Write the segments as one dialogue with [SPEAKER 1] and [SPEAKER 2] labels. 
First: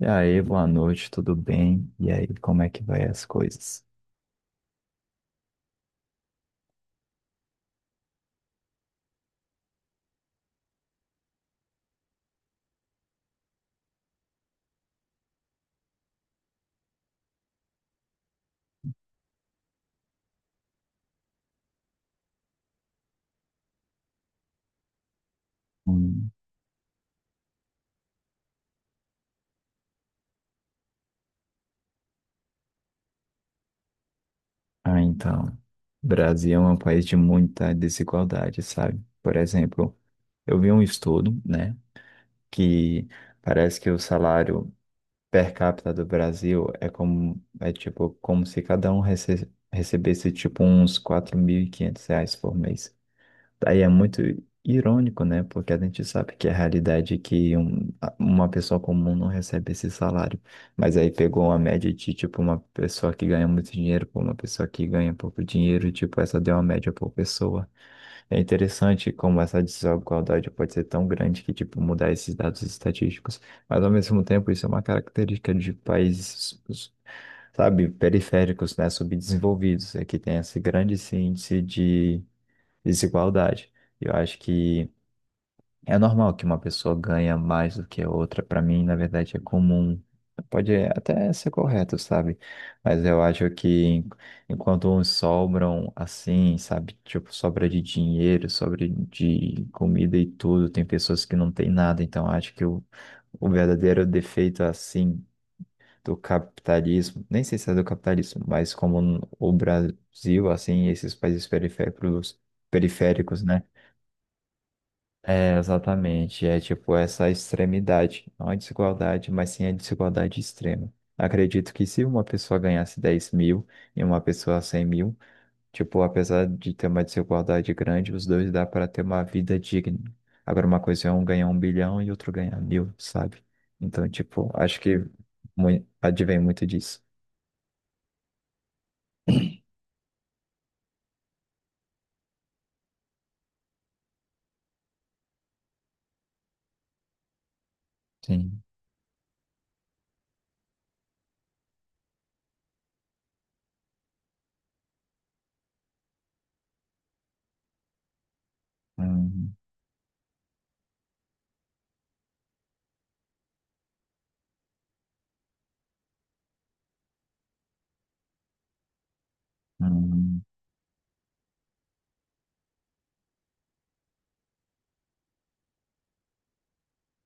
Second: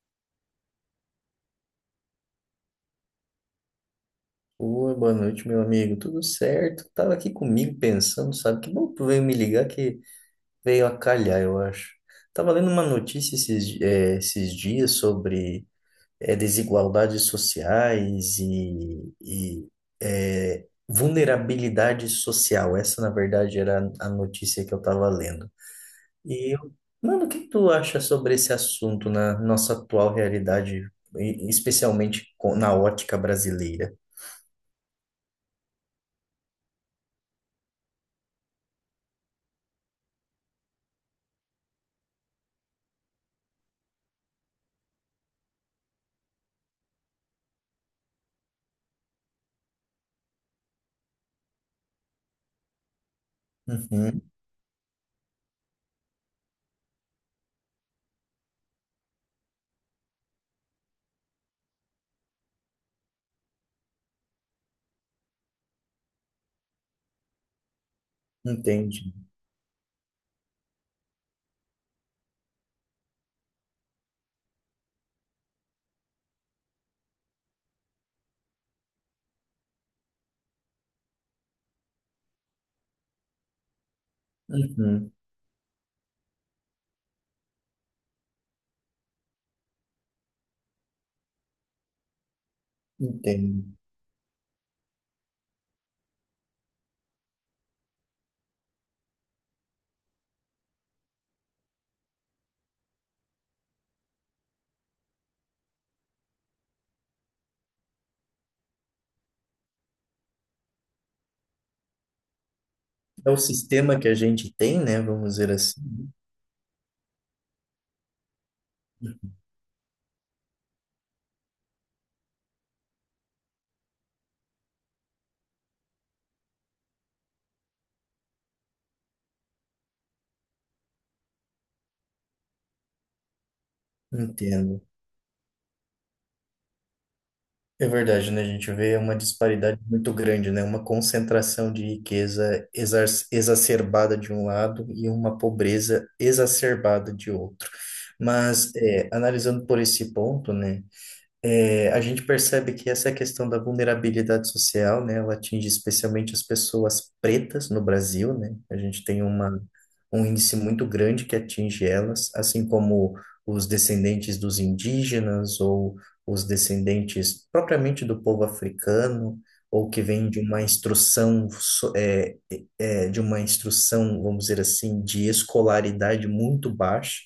[SPEAKER 1] E aí, boa noite, tudo bem? E aí, como é que vai as coisas?
[SPEAKER 2] Oi, boa noite, meu amigo. Tudo certo? Tava aqui comigo pensando, sabe? Que bom que tu veio me ligar que veio a calhar, eu acho. Tava lendo uma notícia esses, esses dias sobre desigualdades sociais e vulnerabilidade social. Essa, na verdade, era a notícia que eu tava lendo.
[SPEAKER 1] Hum.
[SPEAKER 2] E, eu- Mano, o que tu acha sobre esse assunto na nossa atual realidade, especialmente na ótica brasileira?
[SPEAKER 1] Ah, então, Brasil é um país de muita desigualdade, sabe? Por exemplo, eu vi um estudo, né, que parece que o salário per capita do Brasil é como, é tipo, como se cada um recebesse, tipo, uns R$ 4.500 por mês. Aí é muito
[SPEAKER 2] Uhum,
[SPEAKER 1] irônico, né? Porque a gente sabe que é a realidade é que uma pessoa comum não recebe esse salário. Mas aí pegou uma média de, tipo, uma pessoa que ganha muito dinheiro por uma pessoa que ganha pouco dinheiro, tipo, essa deu uma média por pessoa. É interessante
[SPEAKER 2] entendi.
[SPEAKER 1] como essa desigualdade pode ser tão grande que, tipo, mudar esses dados estatísticos. Mas, ao mesmo tempo, isso é uma característica de países, sabe, periféricos, né? Subdesenvolvidos. É que tem esse grande índice de desigualdade. Eu acho que
[SPEAKER 2] Uhum,
[SPEAKER 1] é normal que uma pessoa ganha mais do que a outra. Para mim, na verdade, é comum. Pode até ser correto, sabe? Mas eu acho
[SPEAKER 2] entendo.
[SPEAKER 1] que enquanto uns sobram assim, sabe? Tipo, sobra de dinheiro, sobra de comida e tudo, tem pessoas que não têm nada. Então, eu acho que o verdadeiro defeito assim do capitalismo, nem sei se é do capitalismo, mas como o Brasil, assim, esses países periféricos
[SPEAKER 2] É o
[SPEAKER 1] periféricos, né?
[SPEAKER 2] sistema que a gente tem, né? Vamos dizer
[SPEAKER 1] É,
[SPEAKER 2] assim.
[SPEAKER 1] exatamente. É tipo essa extremidade. Não a desigualdade, mas sim a desigualdade extrema. Acredito que se uma pessoa ganhasse 10.000 e uma pessoa 100.000, tipo, apesar de ter uma desigualdade grande, os dois dá para ter uma vida digna. Agora, uma coisa é um ganhar um bilhão e outro ganhar mil, sabe? Então, tipo, acho
[SPEAKER 2] Entendo.
[SPEAKER 1] que advém muito disso.
[SPEAKER 2] É verdade, né? A gente vê uma disparidade muito grande, né? Uma concentração de riqueza exacerbada de um lado e uma pobreza exacerbada de outro.
[SPEAKER 1] Sim.
[SPEAKER 2] Mas, é, analisando por esse ponto, né? É, a gente percebe que essa questão da vulnerabilidade social, né, ela atinge especialmente as pessoas pretas no Brasil, né? A gente tem
[SPEAKER 1] Hum.
[SPEAKER 2] uma, um índice muito grande que atinge elas, assim como os descendentes dos indígenas ou os descendentes propriamente do povo africano, ou que vem de
[SPEAKER 1] Hum.
[SPEAKER 2] uma instrução, de uma instrução, vamos dizer assim, de escolaridade muito baixa.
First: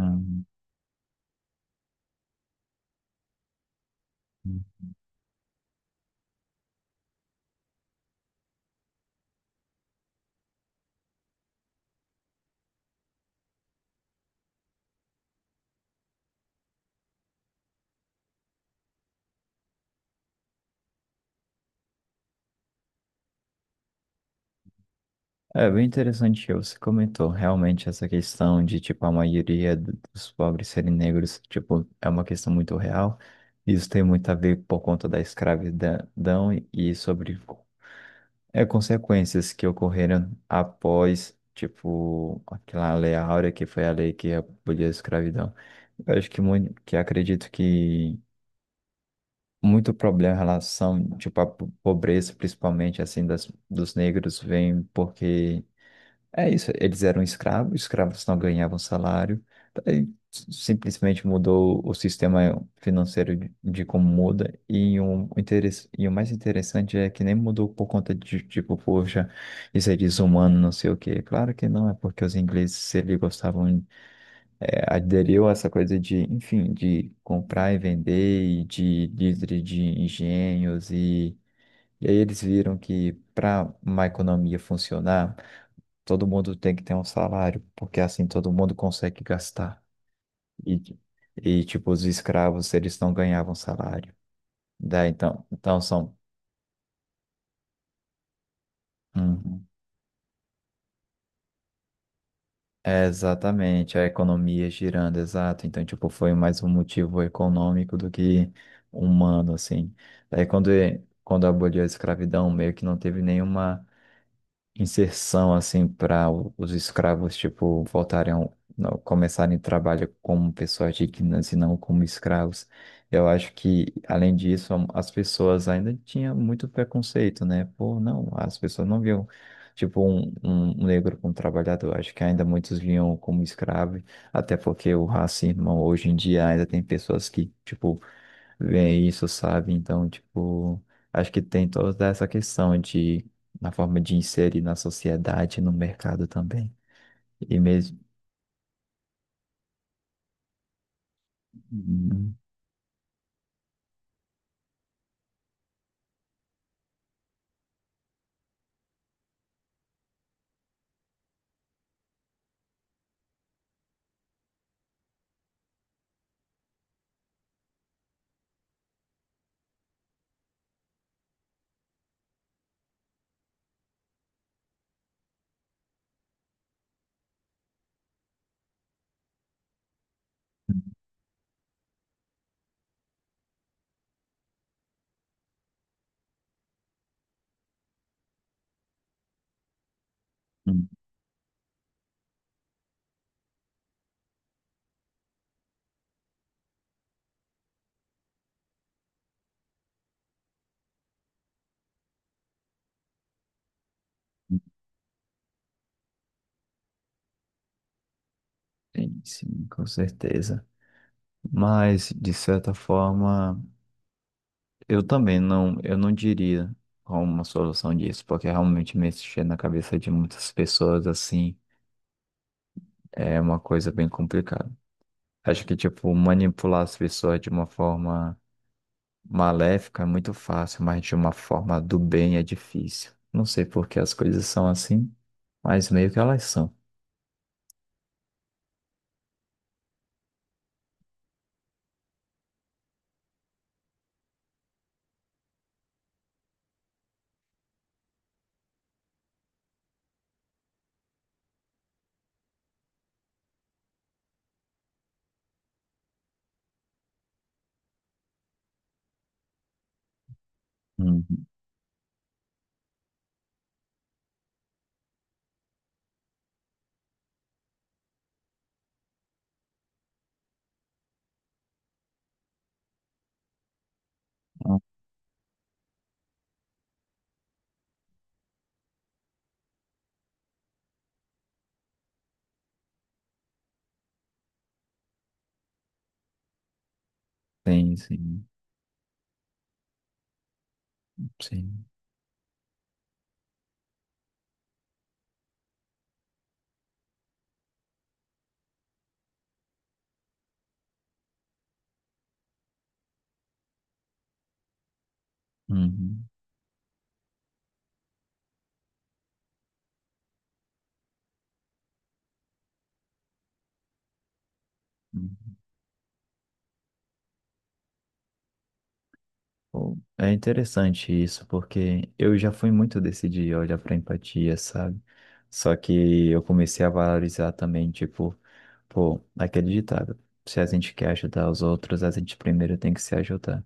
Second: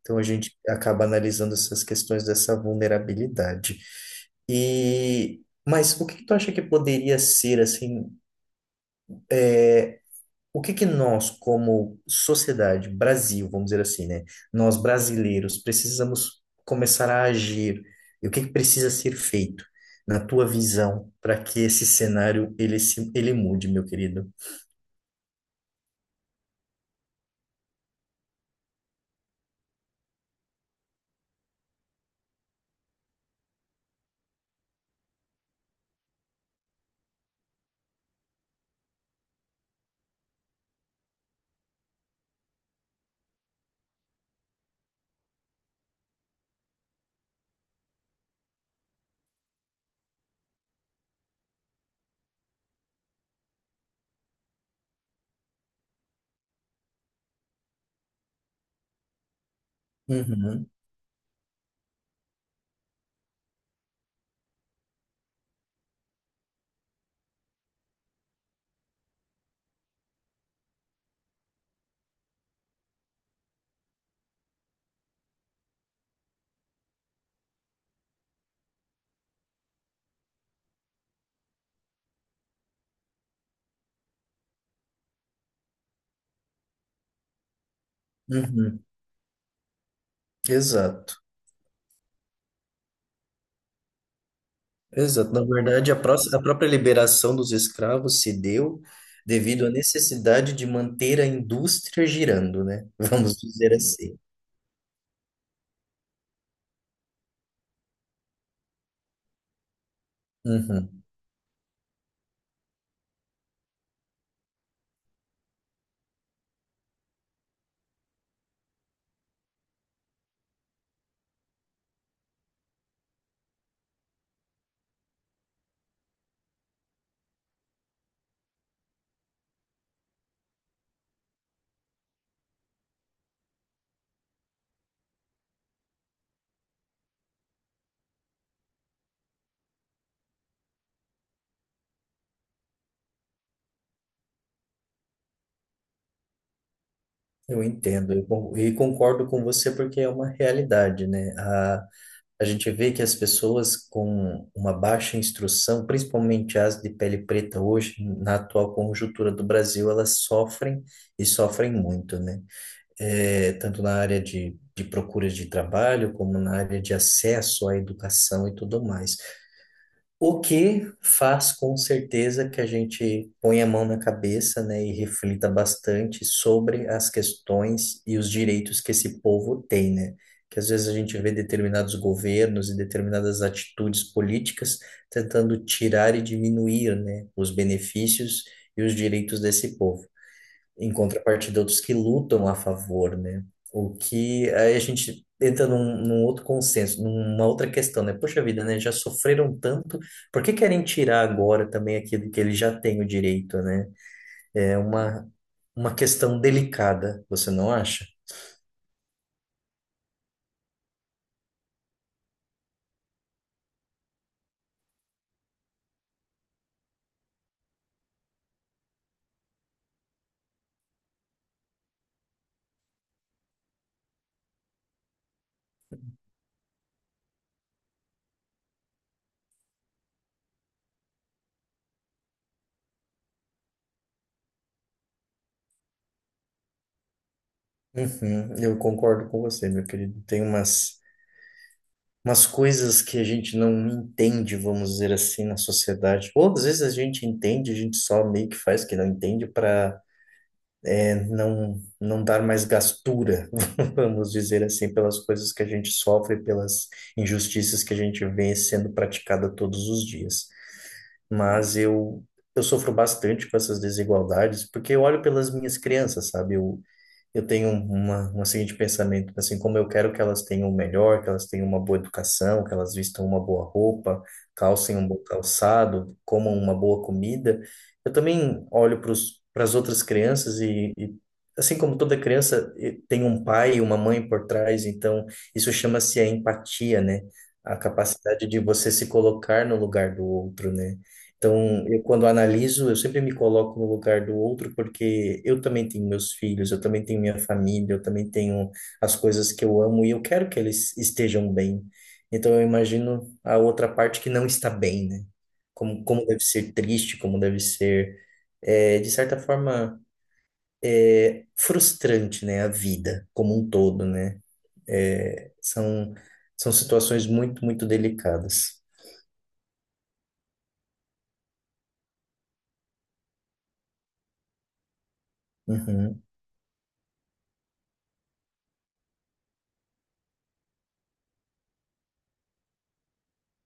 [SPEAKER 2] Então a gente acaba analisando essas questões dessa vulnerabilidade.
[SPEAKER 1] Hum.
[SPEAKER 2] E mas o que que tu acha que poderia ser assim, é, o que que nós como sociedade, Brasil, vamos dizer assim, né? Nós brasileiros precisamos começar a agir. E o que que precisa ser feito na tua visão para que esse cenário ele se ele mude, meu querido?
[SPEAKER 1] É bem interessante que você comentou realmente essa questão de, tipo, a maioria dos pobres serem negros, tipo, é uma questão muito real. Isso tem muito a ver por conta da escravidão e sobre é, consequências que ocorreram após, tipo, aquela Lei Áurea, que foi a lei que aboliu a escravidão. Eu acho que muito, que acredito que muito problema em relação, tipo, à pobreza, principalmente, assim, das, dos negros, vem porque é isso, eles eram escravos, escravos não ganhavam salário, aí
[SPEAKER 2] Uhum,
[SPEAKER 1] simplesmente mudou o sistema financeiro de como muda, e, e o mais interessante é que nem mudou por conta de, tipo, poxa, isso é desumano, não sei o quê. Claro que não, é porque os ingleses, se eles gostavam, é, aderiu a essa coisa de, enfim, de comprar e vender, e de líder de engenhos, e aí eles viram que para uma economia funcionar, todo mundo tem que ter um salário, porque assim todo mundo
[SPEAKER 2] uhum,
[SPEAKER 1] consegue gastar. E,
[SPEAKER 2] exato.
[SPEAKER 1] e tipo, os escravos, eles não ganhavam salário. Daí,
[SPEAKER 2] Exato. Na
[SPEAKER 1] então, então
[SPEAKER 2] verdade,
[SPEAKER 1] são.
[SPEAKER 2] a própria liberação dos escravos se deu
[SPEAKER 1] Uhum.
[SPEAKER 2] devido à necessidade de manter a indústria girando, né?
[SPEAKER 1] É,
[SPEAKER 2] Vamos dizer
[SPEAKER 1] exatamente, a
[SPEAKER 2] assim.
[SPEAKER 1] economia girando, exato. Então, tipo, foi mais um motivo econômico do que humano, assim. Daí, quando,
[SPEAKER 2] Uhum.
[SPEAKER 1] quando aboliu a escravidão, meio que não teve nenhuma inserção assim para os escravos tipo voltarem ao- não, começarem trabalho como pessoas dignas e não como escravos. Eu acho que além disso as pessoas ainda tinham muito preconceito, né? Pô, não, as pessoas não viam tipo um negro como trabalhador. Acho que ainda muitos viam como escravo, até porque o racismo hoje em dia ainda tem pessoas que tipo vem isso, sabe? Então, tipo, acho que tem toda essa questão de, na forma de inserir na sociedade, no mercado também. E
[SPEAKER 2] Eu
[SPEAKER 1] mesmo.
[SPEAKER 2] entendo e concordo com você porque é uma realidade, né?
[SPEAKER 1] Hum.
[SPEAKER 2] A gente vê que as pessoas com uma baixa instrução, principalmente as de pele preta hoje, na atual conjuntura do Brasil, elas sofrem e sofrem muito, né? É, tanto na área de procura de trabalho, como na área de acesso à educação e tudo mais. O que faz com certeza que a gente ponha a mão na cabeça, né, e reflita bastante sobre as questões e os direitos que esse povo tem, né? Que às
[SPEAKER 1] Hum.
[SPEAKER 2] vezes a gente vê determinados governos e determinadas atitudes políticas tentando tirar e diminuir, né, os benefícios e os direitos desse povo,
[SPEAKER 1] Hum.
[SPEAKER 2] em contrapartida outros que lutam a favor, né? O que aí a gente entra num outro consenso, numa outra questão, né? Poxa vida, né? Já sofreram tanto, por que querem tirar agora também aquilo que eles já têm o direito, né? É uma questão delicada, você não acha?
[SPEAKER 1] Sim, sim, com certeza. Mas, de certa forma, eu também não, eu não diria como uma solução disso, porque realmente mexer na cabeça de muitas pessoas assim é uma coisa bem complicada. Acho que, tipo, manipular as pessoas de uma forma maléfico é muito fácil, mas de uma forma do bem é difícil. Não sei por que as coisas são assim, mas meio que elas são.
[SPEAKER 2] Uhum, eu concordo com você, meu querido. Tem umas, umas coisas que a gente não entende, vamos dizer assim, na sociedade. Ou às vezes a gente entende, a gente só meio que faz que não entende para não dar mais gastura, vamos dizer assim, pelas coisas que a gente sofre, pelas injustiças que a gente vê sendo praticada todos os dias.
[SPEAKER 1] Uhum.
[SPEAKER 2] Mas eu, eu sofro bastante com essas desigualdades, porque eu olho pelas minhas crianças, sabe? Eu tenho uma seguinte pensamento, assim, como eu quero que elas tenham o melhor, que elas tenham uma boa educação, que elas vistam uma boa roupa,
[SPEAKER 1] Ah,
[SPEAKER 2] calcem um bom calçado, comam uma boa comida, eu também olho para as outras crianças e assim como toda criança, tem um pai e uma mãe por trás, então isso chama-se a empatia, né? A
[SPEAKER 1] sim, sim,
[SPEAKER 2] capacidade de você se colocar no lugar do outro, né? Então,
[SPEAKER 1] sim.
[SPEAKER 2] eu quando analiso, eu sempre me coloco no lugar do outro, porque eu também tenho meus filhos, eu também tenho minha família, eu também tenho as coisas que eu amo e eu quero que eles estejam bem. Então, eu imagino a outra parte que não está bem, né? Como, como
[SPEAKER 1] Uhum.
[SPEAKER 2] deve ser triste, como deve ser, de certa forma, frustrante, né? A vida como um todo, né? É,
[SPEAKER 1] Uhum.
[SPEAKER 2] são, são situações muito, muito delicadas.
[SPEAKER 1] Bom, é interessante isso, porque eu já fui muito desse de olhar para empatia, sabe? Só
[SPEAKER 2] Uhum,
[SPEAKER 1] que eu comecei a valorizar também, tipo, pô, aquele ditado, se a gente quer ajudar os outros, a gente primeiro tem que se ajudar.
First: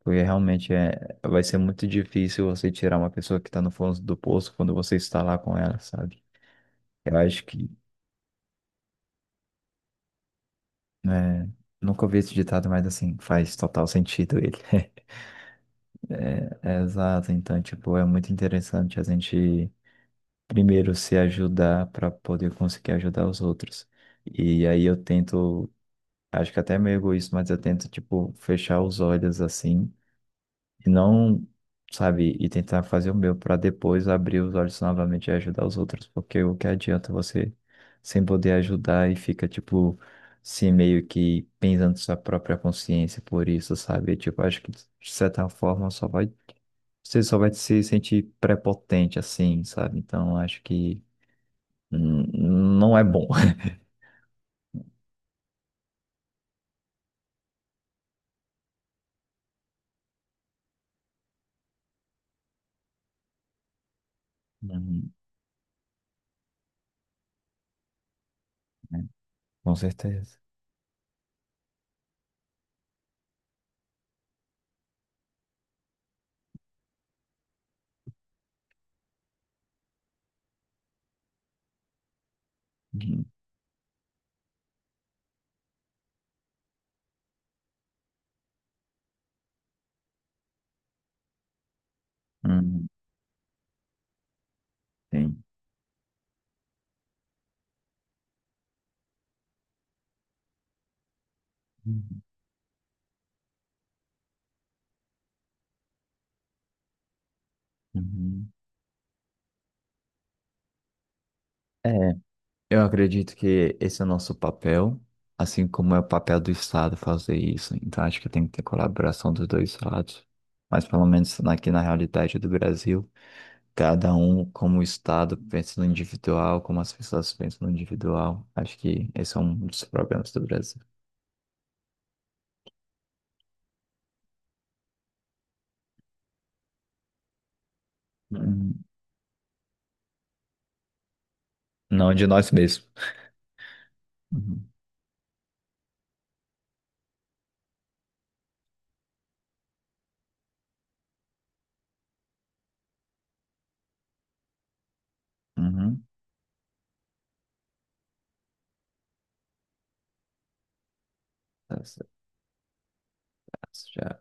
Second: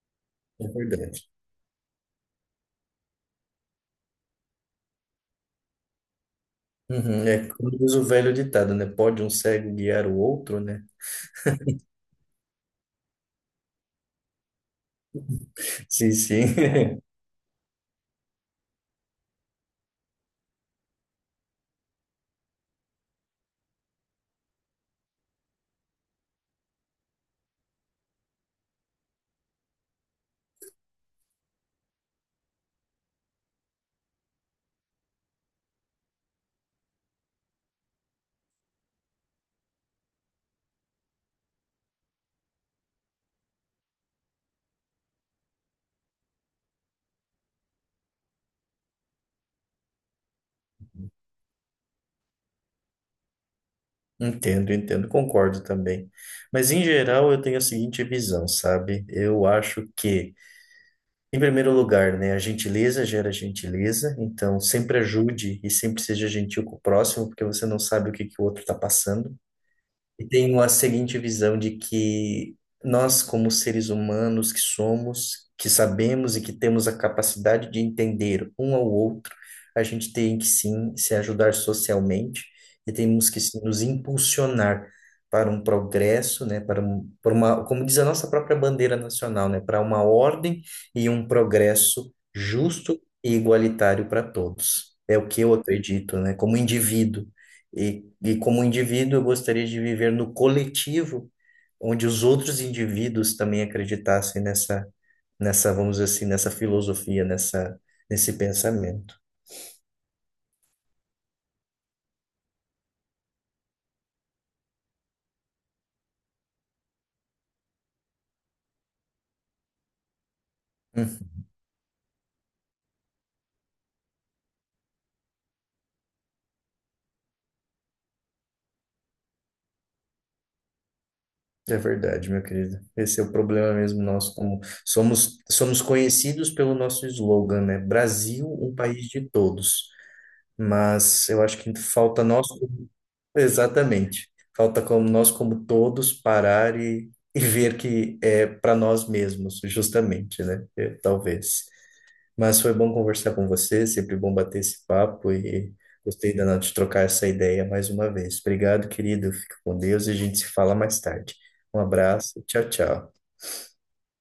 [SPEAKER 1] Porque
[SPEAKER 2] é
[SPEAKER 1] realmente é,
[SPEAKER 2] verdade.
[SPEAKER 1] vai ser muito difícil você tirar uma pessoa que está no fundo do poço quando você está lá com ela, sabe? Eu
[SPEAKER 2] Uhum,
[SPEAKER 1] acho
[SPEAKER 2] é
[SPEAKER 1] que,
[SPEAKER 2] como diz o velho ditado, né? Pode um cego guiar o outro, né?
[SPEAKER 1] né, nunca ouvi esse ditado, mas assim, faz total sentido ele.
[SPEAKER 2] Sim, sim.
[SPEAKER 1] É, exato, então, tipo, é muito interessante a gente primeiro se ajudar para poder conseguir ajudar os outros. E aí eu tento, acho que até é meio egoísta, mas eu tento, tipo, fechar os olhos assim e não, sabe, e tentar fazer o meu para depois abrir os olhos novamente e ajudar os outros, porque o que adianta você sem poder ajudar e fica, tipo, se meio que pensando sua própria consciência por isso, sabe? Tipo, acho que de certa forma só vai, você só vai se sentir prepotente assim, sabe? Então, acho que hum, não é bom.
[SPEAKER 2] Entendo, entendo, concordo também. Mas em geral eu tenho a seguinte visão, sabe? Em primeiro lugar, né, a gentileza gera gentileza, então sempre
[SPEAKER 1] Uhum,
[SPEAKER 2] ajude e sempre seja gentil com o próximo, porque você não sabe o que que o outro está
[SPEAKER 1] né?
[SPEAKER 2] passando.
[SPEAKER 1] Com
[SPEAKER 2] E
[SPEAKER 1] certeza.
[SPEAKER 2] tenho a seguinte visão de que nós, como seres humanos que somos, que sabemos e que temos a capacidade de entender um ao outro, a gente tem que sim se ajudar socialmente e
[SPEAKER 1] Uhum,
[SPEAKER 2] temos que sim, nos impulsionar para um progresso, né, para uma, como diz a nossa própria bandeira nacional, né, para uma ordem e um progresso
[SPEAKER 1] uhum,
[SPEAKER 2] justo e igualitário para todos. É o que
[SPEAKER 1] sim.
[SPEAKER 2] eu acredito, né, como indivíduo. E como indivíduo, eu gostaria de viver no coletivo, onde
[SPEAKER 1] Uhum,
[SPEAKER 2] os outros indivíduos também acreditassem nessa vamos dizer assim, nessa filosofia, nesse
[SPEAKER 1] uhum.
[SPEAKER 2] pensamento.
[SPEAKER 1] É. Eu acredito que esse é o nosso papel, assim como é o papel do Estado fazer isso. Então, acho que tem que ter colaboração dos dois lados. Mas, pelo
[SPEAKER 2] Hum,
[SPEAKER 1] menos aqui na realidade do Brasil, cada um, como o Estado, pensa no individual, como as pessoas pensam no individual. Acho que esse é um dos problemas do Brasil.
[SPEAKER 2] é verdade, meu querido. Esse é o problema mesmo nosso, como somos, somos conhecidos pelo nosso slogan, né? Brasil, um
[SPEAKER 1] Hum.
[SPEAKER 2] país de todos. Mas eu acho que
[SPEAKER 1] Não
[SPEAKER 2] falta
[SPEAKER 1] de
[SPEAKER 2] nós.
[SPEAKER 1] nós mesmos.
[SPEAKER 2] Exatamente.
[SPEAKER 1] Uhum.
[SPEAKER 2] Falta como nós, como todos, parar e ver que é para nós mesmos, justamente, né? É, talvez. Mas foi bom conversar com você, sempre bom bater esse papo e
[SPEAKER 1] Uhum.
[SPEAKER 2] gostei danado de trocar essa ideia mais uma vez. Obrigado, querido. Fica com Deus e a gente se fala mais tarde. Um
[SPEAKER 1] Tá certo.
[SPEAKER 2] abraço, tchau, tchau.
[SPEAKER 1] Já